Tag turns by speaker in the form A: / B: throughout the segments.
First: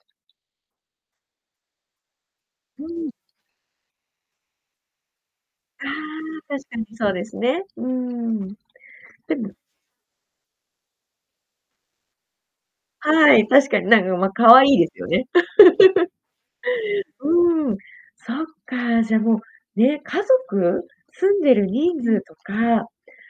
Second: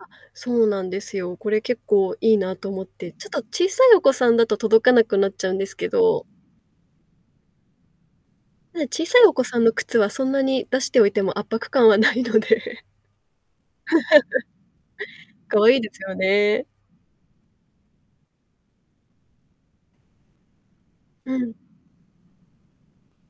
A: あ、そうなんですよ。これ結構いいなと
B: う
A: 思っ
B: ん。
A: て。ちょっと小さいお子さんだと届かなくなっちゃうんですけ
B: ああ、
A: ど。
B: 確かにそうですね。うーん。
A: で、小さいお
B: で
A: 子
B: も
A: さんの靴はそんなに出しておいても圧迫感はないので。
B: はい、確かになんかまあ 可愛いですよね。
A: 可愛いです よね。
B: うーん、そっか、じゃもう、ね、家族？
A: う
B: 住ん
A: ん。
B: でる人数とか、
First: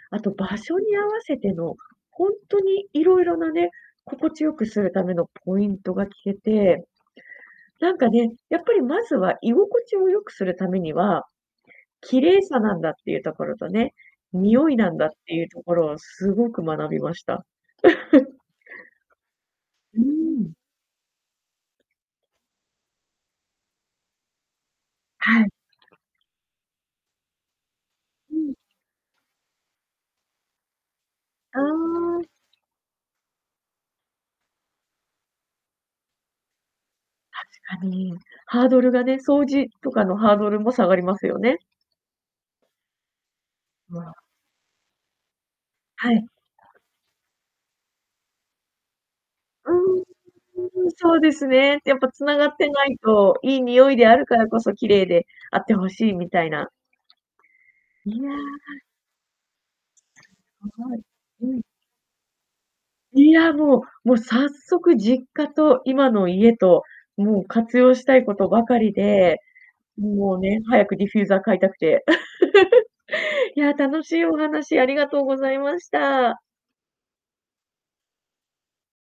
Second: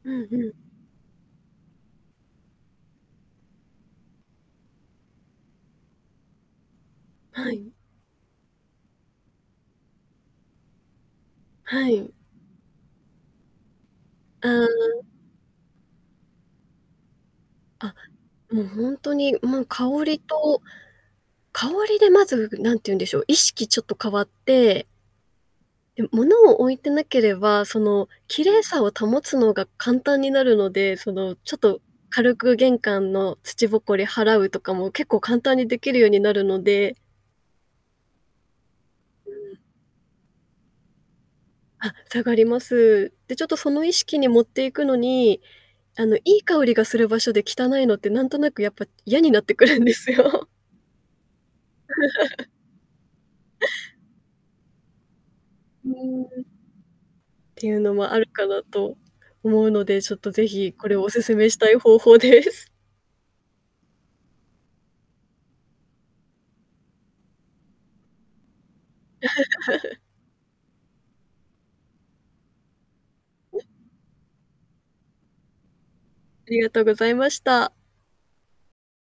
A: うん
B: あと
A: う
B: 場
A: ん。
B: 所に合わせてのほんとに色々なね、心地良くするためのポイントが聞けて、
A: はい。
B: なんかね、やっぱりまずは居心地を良くするためには
A: はい。
B: 綺麗さなんだっていうところとね、
A: う
B: 匂いなんだっ
A: ん。
B: ていうところをすごく学びました。
A: あ、もうほんとにもう香
B: うー
A: り
B: ん。
A: と。香りでまず何て言うんでしょう、意識ちょっと変わって。
B: はい。
A: で、物を置いてなければその、
B: う
A: 綺
B: ん。
A: 麗さを保つのが簡単になるので、そのちょっ
B: あ
A: と
B: あ。
A: 軽く玄関の土埃払うとかも結構簡単にできるようになるので。
B: 確かに。ハードルがね、
A: う
B: 掃
A: ん。
B: 除とかのハードルも下がりますよね。
A: あ、下がります。で、ちょっとその意識
B: わ。
A: に持っていくのに、あ
B: は
A: のい
B: い。
A: い香りがする場所で汚いのって何となくやっぱ嫌になってく
B: う
A: るんで
B: ん、
A: すよ。
B: うん、そうですね、やっぱ繋が ってないと、いい匂いであるからこそ綺麗であって
A: う
B: ほしい
A: ー
B: み
A: ん。
B: たいな。
A: っていうのも
B: い
A: ある
B: や。
A: かなと思うので、ちょっとぜひ
B: あ、
A: こ
B: は
A: れ
B: い。
A: お勧
B: う
A: めし
B: ん。
A: たい方法です。
B: いやもう、もう早速実家と今の家ともう活用したいことばかりで、もうね、早くディフューザー買いたくて いや、楽しいお話ありがとうございました。
A: ありがとうございました。